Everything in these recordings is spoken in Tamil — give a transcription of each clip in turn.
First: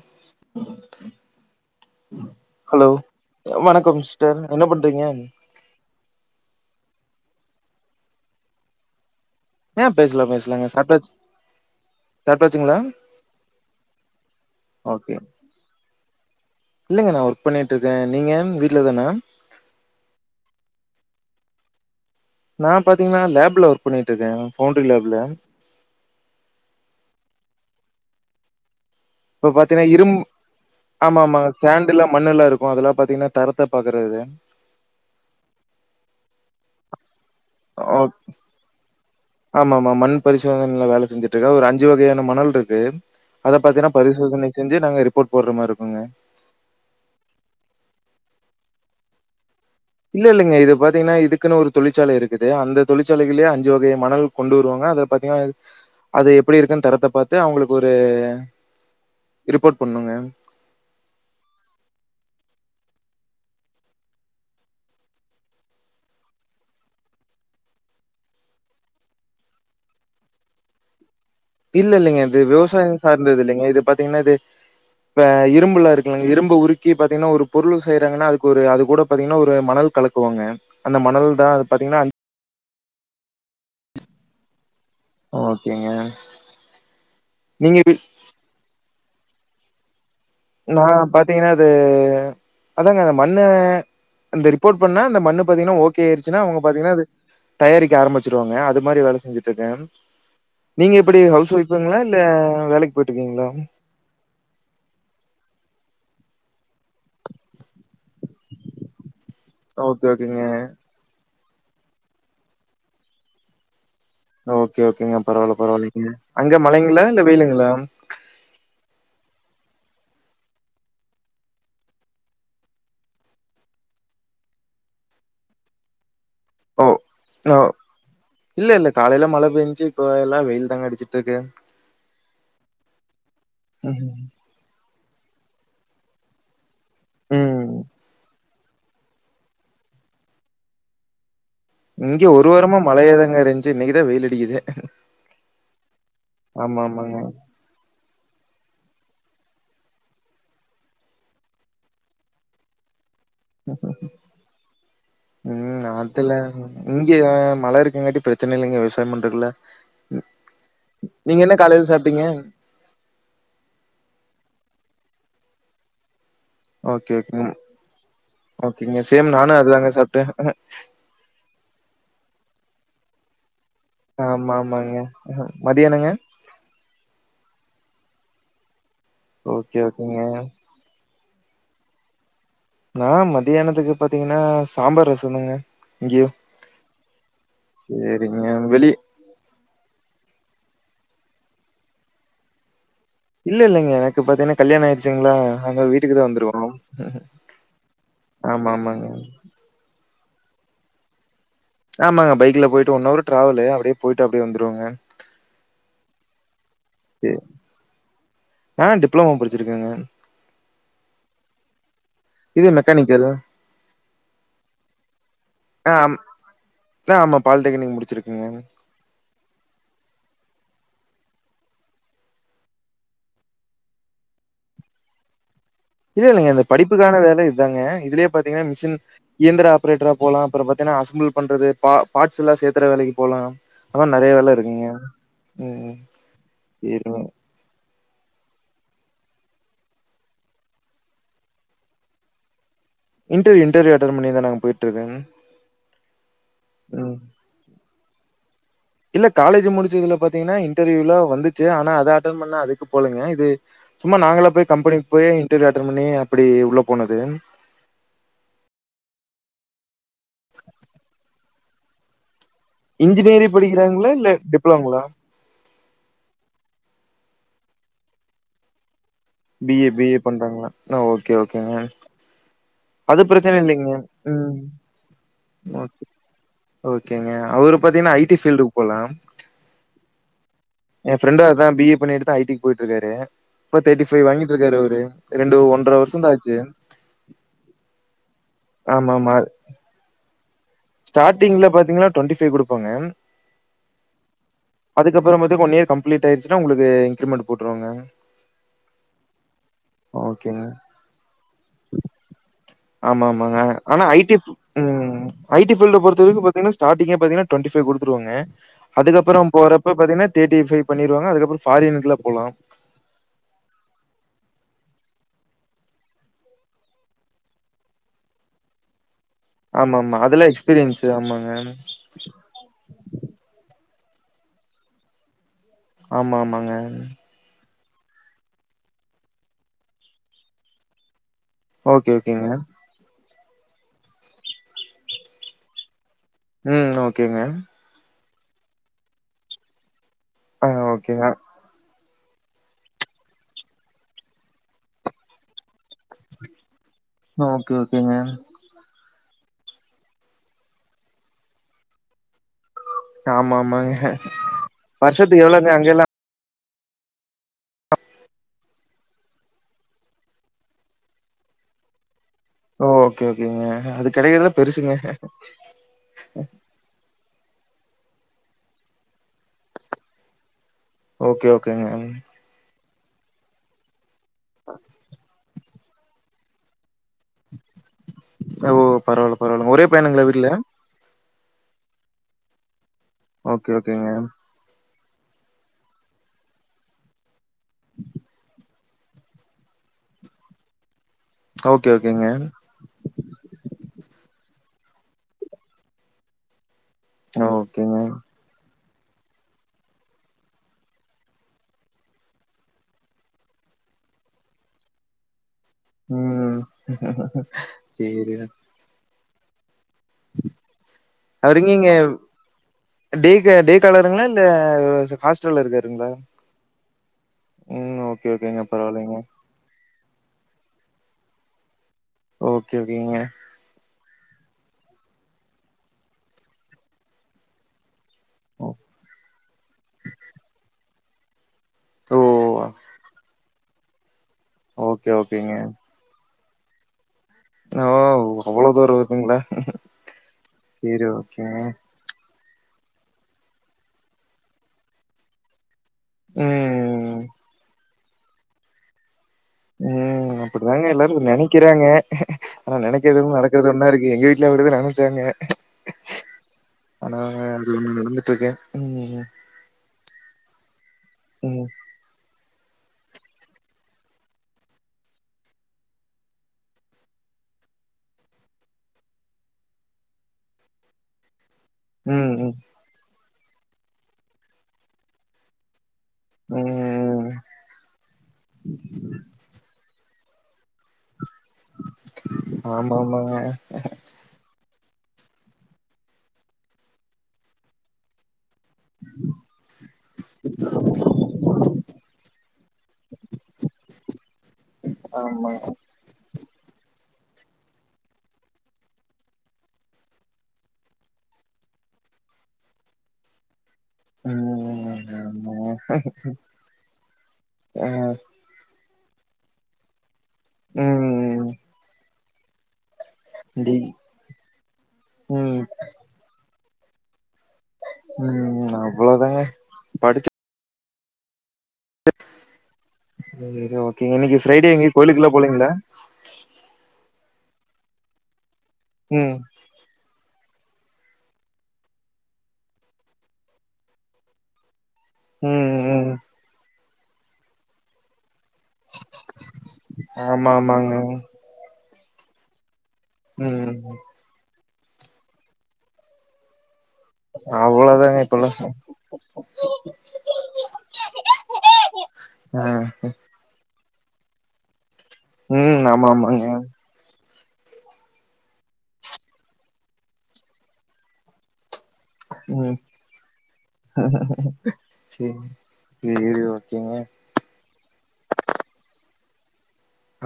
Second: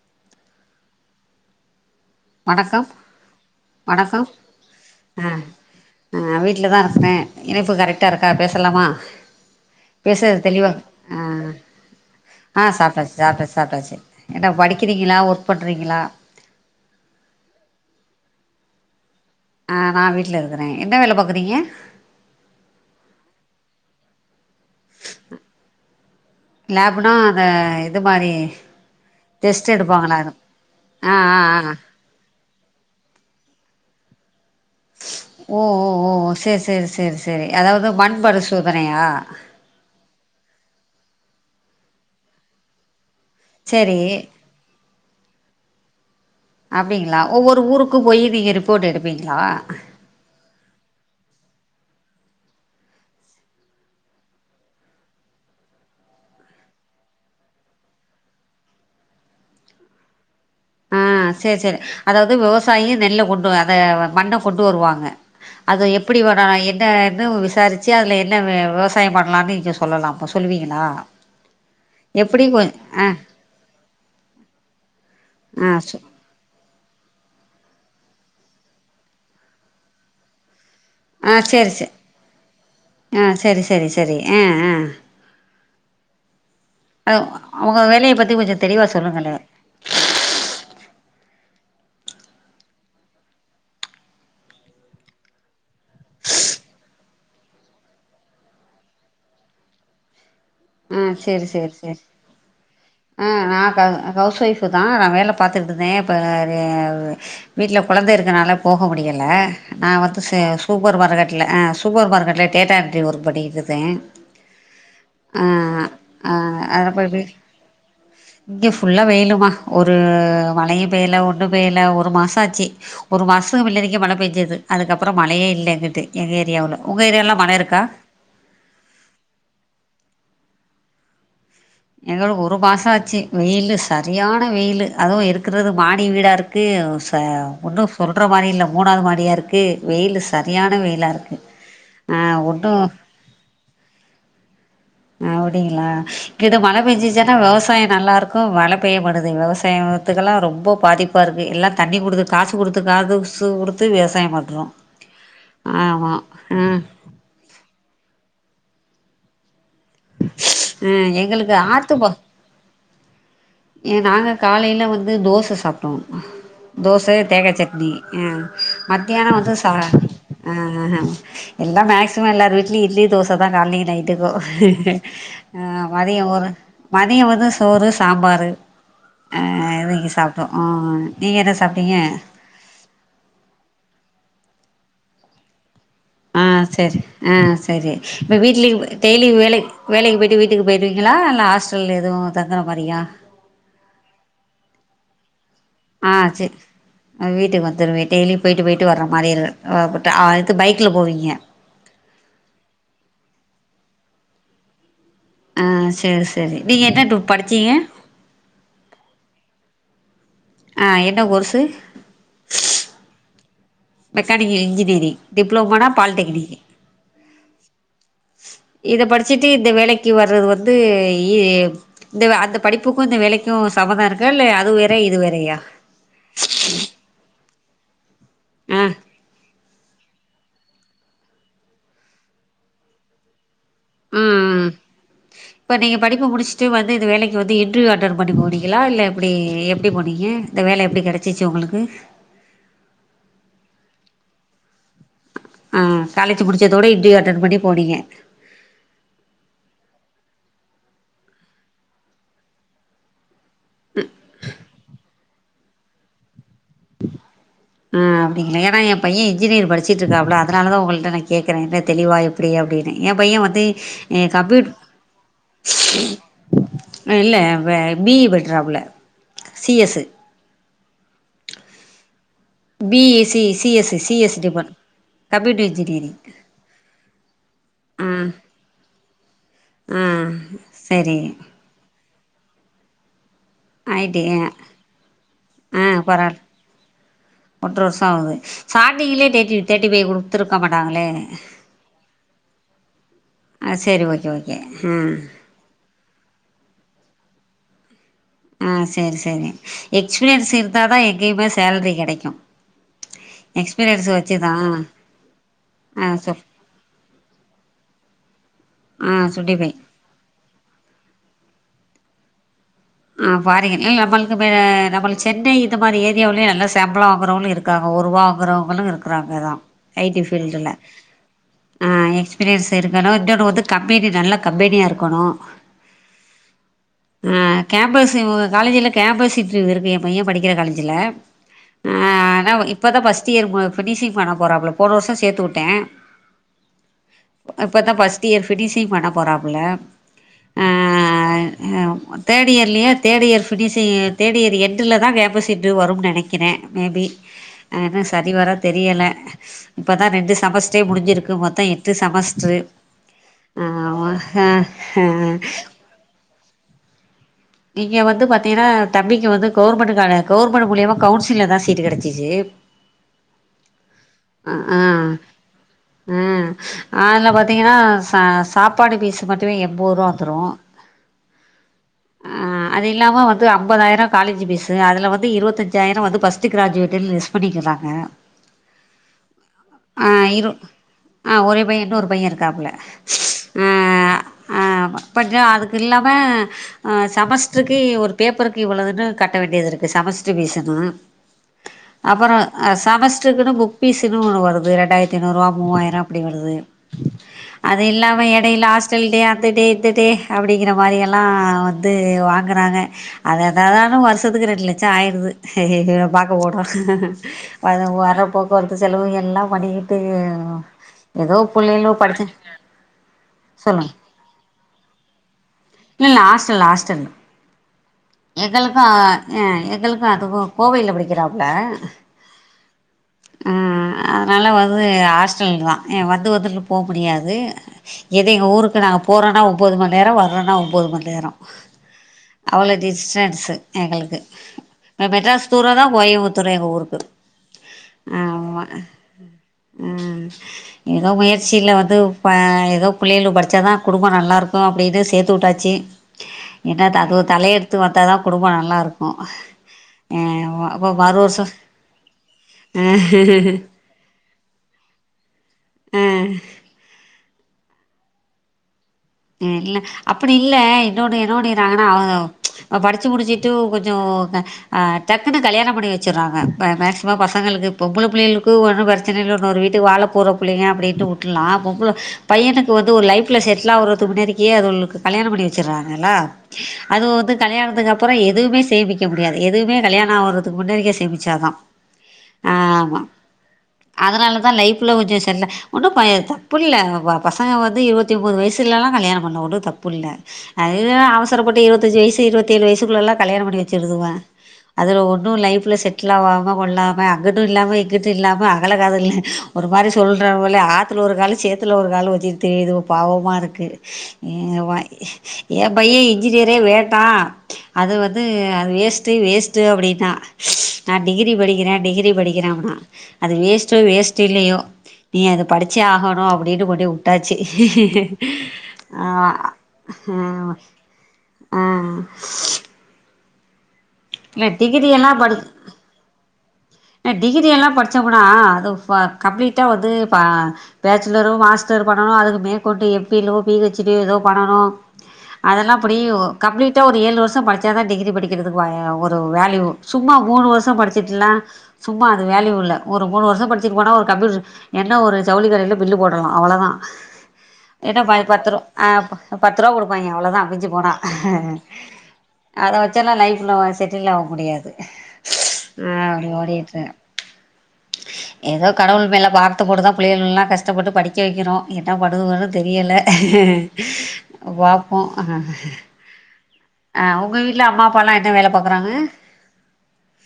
ம் ம் வணக்கம் ஹலோ வணக்கம் சிஸ்டர் என்ன பண்றீங்க ஆ வீட்ல தா இருக்கிறே இணைப்பு கரெக்டா இருக்கா பேசலாமா ஆ பேசலா பேசறது பேசலாங்க தெளிவா சாப்ட்டாச் ஆ ஆ சாப்ட்டாச்சுங்களா சாப்ட்டாச்சு சாப்டாச்சு சாப்டாச்சு என்ன படிக்கிறீங்ளா ஒர்க் பண்றீங்ளா இல்லிங்க நா ஒர்க் பண்ணிட்டு இர்க்கே நீங்க வீட்ல தானா ஆ நா வீட்ல இருக்கிறே என்ன வேலை பாக்குறீங்க நா பாத்தீங்ன்னா லேப்ல ஒர்க் பண்ணிட்டு இருக்கே பவுண்டரி லேப்ல லேப்னா அந்த இது மாரி இப்போ டெஸ்ட் பார்த்தீன்னா இரும் எடுப்பாங்களா அது ஆ ஆமா ஆ ஆமா ஆ சேண்டுல்லா மண்ணுல்லா இருக்கு இப்ப அதெல்லா பாத்தீங்கன்னா தரத்த பாக்குறது ஓ ஓ ஓ சேர் சேர் சேர் சேரி அதாவுது மண் பரிசோதனையா ஆமாம்மா மண் பரிசோதனைல வேல செஞ்சுட்டு இருக்க ஒரு அஞ்சு வகையான மணல் இருக்கு அத பாத்தீன்னா சேரி பரிசோதனை செஞ்சு நாங்க ரிப்போர்ட் போடுற மாதிரிக்குங்க அப்டிங்ளா ஒவ்வொரு ஊருக்கு போய் நீங்க ரிப்போர்ட் எடுப்பீங்ளா இல்ல இல்லீங்க இது பாத்தீங்ன்னா இதுக்குன்னு ஒரு தொழிற்சாலை இருக்குது அந்த தொழிற்சாலையிலே அஞ்சு வகை மணல் கொண்டு வருவாங்க அத பாத்தீங்கன்னா அது எப்டி இருக்குன்னு தரத்த பாத்து அவுங்களுக்கு ஒரு ரிப்போர்ட் பண்ணுங்க ஆ சேர் சேர் அதாவுது விவசாயிங்க நெல்ல கொண்டு அத மண்ண கொண்டு வருவாங்க அத எப்டி வேணா பண்ணலா என்னன்னு விசாரிச்சு அதில என்ன விவசாயோ பண்ணலானு நீங்க சொ சொல்லலா அப்ப சொல்லுவீங்ளா இல்லெல்லைங்க இது விவசாயோ ஆ சார்ந்தது இல்லைங்க இது பாத்தீங்கன்னா இது ப்ப ஆ இரும்புல சொ இருக்குலங்க இரும்பு உரி க்கி பாத்தீங்கன்னா ஒரு பொருள் செய்றாங்கன்னா அதுக்கு ஒரு அது கூட பாத்தீங்கன்னா ஒரு மணல் கலக்குவாங்க அந்த மணல் ஆ தா அது சேரி சே பாத்தீங்கன்னா ஆ செரி செரி செரி ஆ ஆ ஓகேங்க. அ நீங்க உங்க வி வேலய பத்தி கொஞ்சொ தெளிவா சொல்லுங்கள்லே நா பாத்தீங்கன்னா அது அதாங்க அந்த மண்ண இந்த ரிப்போட் பண்ணா அந்த மண்ணு பாத்தீங்கன்னா ஓகே ஆய்ருச்சுனா அவுங்க பாத்தீங்கன்னா அது தயாரிக்க ஆரம்மிச்சிருவாங்க அது மாரி வேல செஞ்சுட்ருக்கே நீங்க ஆ எப்டி சேரி ஹவுஸ் சேரி ஒய்ஃப்ஃபுங்ளா சேரி இல்ல வேலைக் ஆ நா க கவுஸ் ஒய்ஃப் புதா நா வேல பாத்துட்ருந்தே இப்ப வீட்ல கொழந்த இருக்கனால போக முடியல நா ஓகே, வந்து சே ஓகேங்க. சூப்பர் மாருக்கெ ட்ல ஆ சூப்பர் மார்க்கெட்ல டேட்டா எண்ட்ரி ஒர்க் பண்ணிட்ருந்தே ஓகே ஓகேங்க பரவால்ல பரவால்லிங்க ஆ அங்க மழைங்ளா இல்ல வெய்லுங்ளா இங்க ஃபுல்லா வெயிலுமா ஒரு மழயு பெய்ல ஒன்னு பெய்ல ஒரு மாசோ ஆச்சு ஒரு மாசோ புல்லரிக்க மழ பேஞ்சுது அதுக்கப்றோ மழயே இல்ல இங்கிட்டு எங்க ஏரியாவுல உங்க ஏரியால்லா மழருக்கா இல்லெல்ல காலைல மழ பேஞ்சு இப்பெல்லா வெயில் தாங்க அடிச்சிட்ருக்கு எங்களுக்கு ஒரு மாசோ ஆச்சி வெயிலு ம் சரியா ன வெயிலு அதுவு இருக்குறது மாடி வீடாருக்கு ச ம் ஒன்னு சொல்ற மாரி இல்ல மூனாவ்து மாடியாருக்கு வெயிலு சரியான வெயிலாருக்கு இங்க ஒரு வாரமா மழயாதாங்க இருன்ச்சு இன்னக்கிதா வெயிலடிக்கிது அப்டிங்ளா இங்கிட்டு மழ பேஞ்சுச்சுனா வெவசாயோ நல்லாரு க்கு மழ பெய்ய மாட்டுது விவசாயோத்துகல்லா ரொம்ப பாதிப்பாருக்கு எல்லா தண்ணி குடுத்து காசு குடுத்து காதுஸ் சு குடுத்து விவசாயோ பண்றோ ஆமா ஆ ஆ மழ இருக்கங்காட்டி பிரச்சன இல்லங்க விவசாயோ பண்றக்குல ம் நீங்க என்ன எங்களுக்கு காலைல சாப்ட்டீங்க எ நாங்க காலைல வந்து தோச சாப்ட்டோ ஓகே தோச ஓகே தேங்கா சட்னி ஆ ஓகேங்க மதியானோ சேம் நானு வந்து சா அதுதாங்க சாப்ட்டே ஆ ஆ எல்லா மேக்சிமம் எல்லார் வீட்லி இட்லி தோச தா கால்லயு நை ட்டுக்கு ஆமா ஆமாங்க ஆ மதியானங்க மதியோ ஒரு மதியோ வந்து சோறு சாம்பாரு ஆ ஓகே இதுங்கி ஓகேங்க சாப்ட்டோ ஆ நீங்க என்ன சாப்ட்டீங்க நா மதியானத்துக்கு பாத்தீங்கன்னா சாம்பார் ரசோ தாங்க ஆ செரி ஆ செரி ப்ப சேரிங்க வீட்லி வெளி டெய்லி வேலை வேலைக்கு போயிட்டு வீட்டுக்கு போய்டுவீங்களா இல்ல ஆஸ்டல்ல எது தங்குற மாரியா இல்லெல்லங்க எனக்கு பாத்தீங்கன்னா கல்யாணோ ஆய்ருச்சுங்ளா ஆ சேர் அ வீட்டுக்கு வந்துருவே டெய்லி போய்ட்டு ஆமா போய்ட்டு ஆமாங்க வர மாரிர் தேவப்பட்டா அத்து பைக்ல போவீங்க ஆமாங்க பைக்ல போய்ட்டு ஒன்னவரு ட்ராவலு அப்டே போய்ட்டு அப்டே வந்துருவங்க ஆ சேர் சேரி நீங்க என்ன குரூப் படிச்சிங்க நா டிப்ளோமோ படிச்சிருக்கேங்க ஆ என்ன கோர்ஸு இது மெக்கானிக்கல் மெக்கானிக்கல் இன்ஜினியரிங் டிப்ளோமோனா ஆ ஆம் பாலிடெக்னிக் ஆமா பாலிடெக்னிக் முடிச்சிருக்குங்க இத படிச்சிட்டு இந்த வேலைக்கு வர்றது வந்து இ இந்த அந்த படிப்புக்கு இந்த வேலைக்கு சம்மந்தம் இருக்கா இல்ல அது வேற இது வேறயா இல்லல்லைங்க இந்த படிப்புக்கான வேல இதுதாங்க இதுலயே பாத்தீங்கன்னா ஆ மிஷின் இயந்திர ஆப்ரேட்டரா போலா அப்றம் பாத்தீங்கன்னா அசம்பிள் பண்றது பார்ட்ஸ்ல்லா சேத்தற வேலைக்கு போலா அதா நெறைய ம் வேல ம் இருக்குங்க ம் இப்ப ம் நீங்க படிப்பு முடிச்சுட்டு வந்து இந்த சேரிங்க வேலைக்கு வந்து இன் ட்ர்வியூ அட்டன் பண்ணி போனீங்களா இல்ல எப்டி எப்டி போனீங்க இந்த வேல எப்டி கெடச்சிச்சு உங்களுக்கு இன்ட்ர்வியூ இன்டர்வியூ அட்டன் பண்ணி தா நா போயிட்டு இருக்கங்க ஆ காலேஜ் முடிச்சதோட இன்ட்ரிவ்யு அட்டென் பண்ணி போனீங்க இல்ல காலேஜ் முடிச்சதுல பாத்தீங்கன்னா இன்டர்வியூலா வந்துச்சு ஆனா அதை அட்டென் பண்ணல அதுக்கு போலைங்க இது சும்மா நாங்களா போய் கம்பெனிக்கு போய் இன்டர்வியூ அட்டன் பண்ணி அப்டி உள்ள போனது ம் அப்டிங்களா ஏன்னா என் பையன் இன்ஜினியர் படிச்சுட்டுருக்காப்ல அதனாலாதா ஒங்கள்ட்ட நா கேக்கறே என்ன தெளிவா எப்டி எப்டின்னு என் பையன் இன்ஜினியரிங் வந்து படிக்கிறாங்களா? இல்ல கம்ப்யூ டிப்ளோங்களா? இல்ல பி இ பண்றாப்புல C B A S B A பண்றாங்களா ஓகே ஓகேங்க பி அது இ சி பிரச்சன சி இல்லைங்க எஸ் சி எஸ் ம் டிபார்ட் கம்ப்யூட்டர் ஓக் இன்ஜினியரிங் ஓகேங்க அவரு ஆ பாத்தீங்கன்னா ஐ டி ஃபீல்டுக்கு போலா ஆ என் சரி ஃப்ரெண்டு அதா பி இ பண்ணிட்டு தா ஐடிக்கு போயிட்டு இருக்காரு இப்ப ஐ தேட்டி ஃபை டி ஆ வாங்கிட்டுருக்காரு அவரு ரெண்டு ஆ ஒன்றரை வருஷந்தா பரவால்ல ஆச்சு ஒன்றரை வருஷ ஆகுது சாடிங்கலயே தேர்ட்டி தேர்ட்டி ஃபை குடுத்து குடுத்துருக்க மாட்டாங்களே ஸ்டார்டிங்ல பாத்தீங்கன்னா ட்வெண்டி ஃபை குடுப்பாங்க ஆ செரி ஓகே ஓகே ம் அதுக்கப்புறம் மட்டுக்கு ஒன் இயர் கம்பிளிட் ஆயிருச்சுன்னா உங்களுக்கு இன்கிரிமென்ட் போட்டுருவங்க அ சரி சரி எக்ஸ்பீரியன்ஸ் ஓகேங்க. இருத்தாதா எங்கயுமே சேலரி கிடைக்கு ஆமா ஆமாங்க ஆனா ஐ டி ம் ஐ டி ஃபீல்டு ஆ சொல் பொறுத்தவரைக்கு பாத்தீங்கன்னா ஸ்டார்டிங்கே பாத்தீங்ன்னா ட்வெண்டி ஃபை குடுத்துடுவங்க ஆ அதுக்கப்புற சுண்டிபை போற ப்ப பாத்தீங்கன்னா தேர்டி ஃபை பண்ணிருவாங்க அதுப்புற பாரின்க்குலா போலா ஆ ஃபாரின்ல ஏ நம்மளுக்கு நம்ம சென்னை இந்த மாதிரி ஏரியாவலயு நல்லா சம்பள வாங்கறவங்களு இருக் ருக்காக ஒருவா வாக்குறவங்களு இருக்கிறாங்கதா ஐ ஆமாமா. டி அதெல்லாம் ஃபீல்டுல எக்ஸ்பீரியன்ஸு. ஆமாங்க. ஆ எ எக்ஸ்பீரியன்ஸ் இருக்கணு இன்னொன்னு வந்து கம்பெனி நல்ல கம்பெனியா இருக்கணு ஆமா ஆமாங்க ஆ கேம்பஸ் இவங்க காலேஜ்ல கேம்பஸ் இண்டர்வியூ இருக்கு என் பைய படிக்கிற காலேஜ்ல ஆ ஓகே ஆனா ஓகேங்க இப்பதா ஃபஸ்ட் இயர் ஃபினிஷிங் பண்ண போறப்புல போன வருஷ சேர்த்து விட்டே ம் ஓகேங்க இப்பதா ஃபர்ஸ்ட் இயர் பினிஷி்ங் பண்ண போறாப்புல ஆ ஓகேதா ஹமா தேர்ட் இயர்லையே third year finishing third year என்ட்ல் தா கேம்பஸ் இண்டர்வியூ வரும்னு நினைக்கிறே மேபி ஓகே, ஆனா ஓகேங்க. சரி வரா தெரியல இப்பதா ரெண்டு செமஸ்ட்ரே முடிஞ்சிருக்கு மொத்தம் எட்டு செமஸ்ட்ரு ஆமா, ஆமாங்க. ஆ ஹஹ வருஷத்துக்கு எவ்வளோங்க அங்கலாம்? நீங்க வந்து பாத்தீங்கன்னா தம்பிக்கு வந்து கவர்மெண்ட்டக்கான கவர்மெண்ட் மூலியமா கவுன்சிங்ல்ல தா சீட் கெடைச்சிச்சு ஓ ஓகே ஓகேங்க அது கிடைக்கறதே பெருசுங்க அ அதுல பாத்தீங்கனா ச சாப்பாடு பீஸ் மட்டுமே எண்பத்ரூவா வந்துரு ஓகே ஓகேங்க ம் ஆ அது இல்லாம வந்து அம்பதாயிரொ காலேஜ் பீஸ் அதிலவந்து இருவத்தஞ்சாயிரொ வந்து ஃபர்ஸ்ட் கிராஜுவேஷன் படிக்கிறாங்க ஓ! பரவால்ல, பரவால்லங்க. ஒரே ஆ பையனுங்களா வீட்ல? இரு ஆ ஒரே பைய இன்னொரு பைய இருக்காப்ல ஓகே ஓகேங்க ஆமா பட்டு அதுக்கில்லாம அ செமஸ்டருக்கு ஒரு பேப்பருக்கு இவ்வளோதுன்னு கட்ட வேண்டியது இருக்கு செமஸ்டரு பீஸூன்னு ஓகே, ஓகேங்க. அப்றொ அ செமஸ் சக்குன்னு புக் பீஸ்ன்னு ஒன்னு வருது ரெண்டாயிரத்திஐநூறுவா மூவாயிரொ அப்டி வருது அது ஓகேங்க. இல்லாம எடைல ஹாஸ்டல் டே அந்த டே இந்த டே அப்டிங்கிற மாரி எல்லா வந் வந்து வாங்கறாங்க அது என்னதான்னு வருஷத்துக்கு ரெண்டு லட்சொ ஆயிடுது இத பாக்க ம் ஓடுறோ அதுங் வர சேரிடா போக்குவரத்து செலவு எல்லா பண்ணி ம் எதோ அவரு எங்கங்க பிள்ளைகலோ படிச்சிரு டே கா டேக்காலருங்களா இல்ல ஹாஸ்டல்ல இல்ல இருக்காருங்களா இல்ல ஹாஸ்டல் ம் ஓகே ஓகேங்க எங்களுக்கு பரவாயில்லைங்க எங்களுக்கு அதுக்கு கோவைல படிக்கிறாப்ல ஓகே ஓகேங்க ஆ அதனால வந்து ஹாஸ்டல்க்குதா இங்க வந்து வந்துட்டுலா போ முடியாது எது எங்க ஊருக்கு நாங்க போறோனா ஒன்பது மணி நேரூ வர்றோனா ஒன்பது மணி நேரொ ஓ அவ்ளோ டிஸ்டன்ஸ்சு எங்களுக்கு ஓகே அ மெட்ராஸ் ஓகேங்க தூரதா கோயம்புத்தூர்ல எங்க ஊருக்கு ஓ அ ஆமா அவ்ளோ தூரோ வருதுங்களா ம் சேரி ஏதோ ஓகேங்க முயற்சியில்ல வந்து அ ஏதோ பிள்ளைளுவோ படிச்சதா குடும்பொ நல்லாயிருக்கு அப்டினு சேத்து விட்டாச்சு என்னத ம் அதுவ தலையெடுத்து வந்தாதா குடும்பொ நல்லாருக்கு ம் ஆமா அப்போ அப்டிதாங்க மறு எல்லாரு வருஷோ நெனைக்கிறாங்க ஆனா நெனைக்கதொன்னு நடக்கறதொன்னா இருக்கு எங்க வீட்டு இல்ல அப்டியா நானு சொன்ன ஆ ஆனா அதுன்ன நடந்துட்ருக்கேன் ம் ம் ம் இல்ல அப்படி இல்ல என்னோட ம் என்னோடறாங்கனா அவ்லத நா படிச்சு முடிச்சுட்டு ஒ கொஞ்சொ ஆ டக்குனு கல்யாண பண்ணி வெச்சுறாங்க மேக்சிமம் பசங்களுக்கு பொம்பளபிள்ளயளுக்கு ஒன்னு ப்ரச் சனை இன்னொரு வீட்டு வாழ போற புள்ளைங்க அப்டின்ட்டு உட்டு்ல்லா பொம்பள ம் பையனுக்கு வந்து ஒரு லைஃப்ல செட்டில் ஆவரத்துக்கு முன்னாக்கியே அதுவளுக்கு கல்யாண பண்ணி வச்சிராங்க ல ம் அதுவ ம் வந்து கல்யாணத்துக்கு அப்பறொ எதுவுமே சேமிக்க முடியாது எதுவுமே கல்யாண ஆவறத்துக்கு முன்னோக்கியே சேமிச்சாதா ஆ ஆமா அதனாலதா லைஃப்ல கொஞ்ச செல்ல ப ஒன்னு தப்பில்ல பசங்க வந்து இருபத்தி ஒன்பது வயசு இதலலா கல்யாண பண்ணா கூட தப்பில்ல அதுக்குதா அவசரப்பட்டு இருவத்தஞ்சு வய்ஸு இருவத்தேழு வயசுக்குள்ளலா கல்யாண பண்ணி வச்சிருதுவா அதுல ஒன்னு ஆமாங்க லைஃப்ல செட் சொல்லாம கொல்லாம அங்குட்டு இல்லாம இங்குட்டு இல்லாம அகல காதல் ஒரு மாரி சொல்றாவல ஆத் த்துல ஒரு காலு சேத்துல ஒரு காலு வச்சுகிட் திரியிதுவ பாவமாருக்கு வ ம் ஏ ஆமாங்க பைய இன்ஜினியரே வேண்டா அது ஆ வந்து அது வேஸ்ட்டு வேஸ்ட் த்து அப்டித்தா நா டிகிரி ம் படிக்கிறே டிகிரி படிக்கிறே னா அது டி வேஸ்ட்டோ வேஸ்ட்டு இல்லியோ நீ அது ம் படிச்சே ஆகணோ அப்படின்ட்டு கொண்டபோய் உட்டாச்சு ம் அவ்ளோதாங்க ஆமா அ ஆ எயிந்திரிக்கிலியா ஓகே இன்னிக்கி இல்லை டிகிரி ஃப்ரைடேங்க கோயிலுக்குல்லா போலீங்களா எ டிகிரி எல்லாம் படிச்சோ கூடா அது பா ம் கம்ப்ளீட்டா வந்து பா பேச்சுலரூ மாஸ்டர் பண்ணனும் அதுக்கு மேற்கொண்டு எம் பீலோ பி ஹெச் டீயோ ஏதோ பண்ணனூ அதெல்லா ம் அப்படி ம் ஒ கம்ப்ளீட்டா ஒரு ஏழு வருஷோ படிச்சா தா டிகிரி படிக்கிறதுக்கு பய ஒரு வேல்யூ சும்மா மூணு ஆமா வருஷோ ஆமாங்க படிச்சட்டுலா சும்மா அது வேலயூ இல்ல ஒரு மூணு வருஷோ படிச்சிட்டு ம் போனா ஒரு கம்ப்யூட்டர் என்ன ஒரு ஜவுளி கடயில பில்லு போடலா அவ்ளதா ஏன்னா பா அவ்ளோதாங்க பத்து இப்பல்லா ரூபா ஆ பத்து ரூபா கொடுப்பாங்க அவ்ளதா மிஞ்சி போனா ஆ அத வெச்சல்லா லைஃப்ல செட்டில் ஆவ் முடியாது ம் ஆமா அப்டி ஆமாங்க ஓடிட்டிருக் ஹ ஏதோ கடவுள் மேல பாரத்த போட்டுதா புள்ளைங்கள்லா கஷ்டப்பட்டு படிக்க வெக்கிறோ என்னா பன்றதுன்னு ஒண்ணூ ம் தெரியல பாப்போ இரு இரு ஒர்க்கிங்ஙா இல்ல அம்மா அப்பாலா என்ன வேல பாக்குறாங்க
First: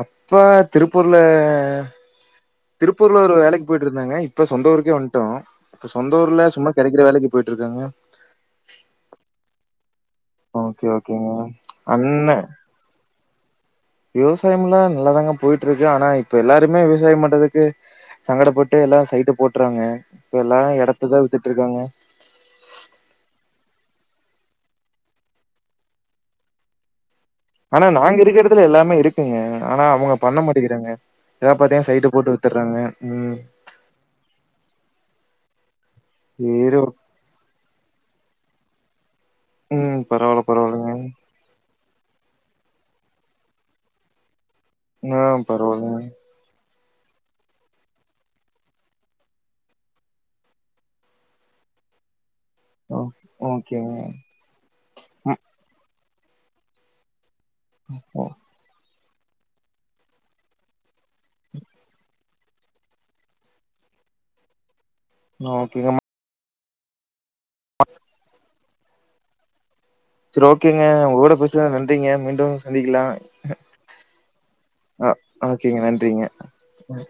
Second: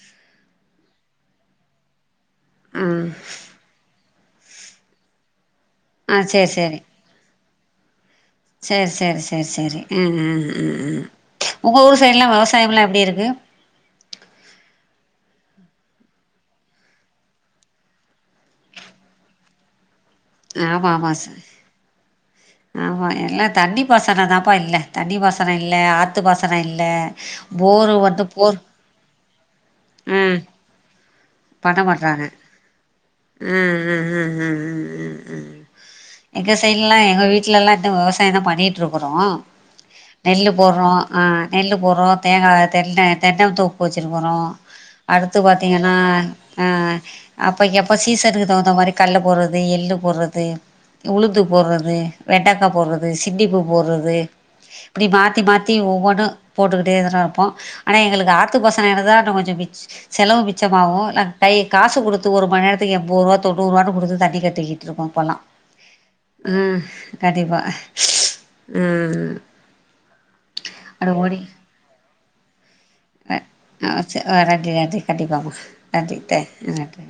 அப்பா திருப்பூர்ல ஆ திருப்பூர்ல ஒரு வேலைக்கு போயிட்டு இருந்தாங்க இப்ப சொந்த ஊருக்கே வந்ட்டோ இப்ப சொந்த ஆ சரி ஊர்ல சும்மா கெடைக்கிற வேலைக்கு போயிட்டு இருக்காங்க செர் செர் செர் செரி அ அ ஓகே அ ஓகேங்க உங்க ஊர் சைட்லா விவசாயம்லா எப்டி இருக்கு விவசாயம்ல்லா நல்லாதாங்க போயிட்டு இருக்கு ஆனா இப்ப எல்லாருமே விவசாயோ பண்றதுக்கு சங்கடப்பட்டு எல்லா சைட்டு போட்றாங்க இப்ப எல்லா எடத்ததா வித்துட்டு இருக்காங்க ஆமா எல்லா தண்ணி பாசனோ தாம்ப்பா இல்ல தண்ணி பசனோ இல்ல ஆத்து பாசனோ இல்ல ஆனா நாங்க இருக்க எடத்துல எல்லாமே இருக்குங்க ஆனா அவங்க ம் பண்ண மாட்டோங்கிறாங்க எதா பண்ண பாத்தியா சைட்டு மாட்றாங்க போட்டு வித்துட்றாங்க ம் ம் ம் ம் ம் ம் எங்க சேரி ஓ சைட்லலா எங்க வீட்லல்லா இன்னூ விவசாயோ தா பண்ணிட்டுருக்குறோ ம் பரவால்ல நெல்லு பரவால்லங்க போட்றோ ஆ நெல்லு போறோ தேங்கா தென்ன தென்ன தோப்பு வச்சுருக்குறோ ஆ அடுத்து பாத்தீங்ன்னா பரவால்லங்க அ அப்பைக்கு அப்ப சீசனுக்கு தகுந்தா மாதிரி கல்ல போட்றது எள்ளு போட்றது உளுந்துப் போட்றது வெண்டக்கா ஆ போட்றது சிண்டி பூ ஓகேங்க போட்றது இப்டி ம் மாத்தி மாத்தி ஒவ்வொன்னு போட்டுக்கிட்டே தா இருப்போ ஆனா ஓ எங்களுக்கு ஆ த்து பாசனங்க தா இன்னூ கொஞ்சோ மிச் செலவு மிச்சமாகோ இல்ல கை காசு குடுத் த்து ஒரு மண் நேரத்துக்கு எம்பது ரூபா தொண்ணூற் ரூபான்னு குடுத்து தண்ணி கட்டிக்கிட்டு இருக்கோ இப்பெலா ஓகேங் மா அ கண்டிப்பா அ செரி ஓகேங்க உங்களோட பேசுனது நன்றிங்க மீண்டும் சந்திக்கலா அ ஓ செர் நன்றி நன்றி ஆ கண்டிப்பா ஓகேங்க நன்றி நன்றிங்க தெ நன்றி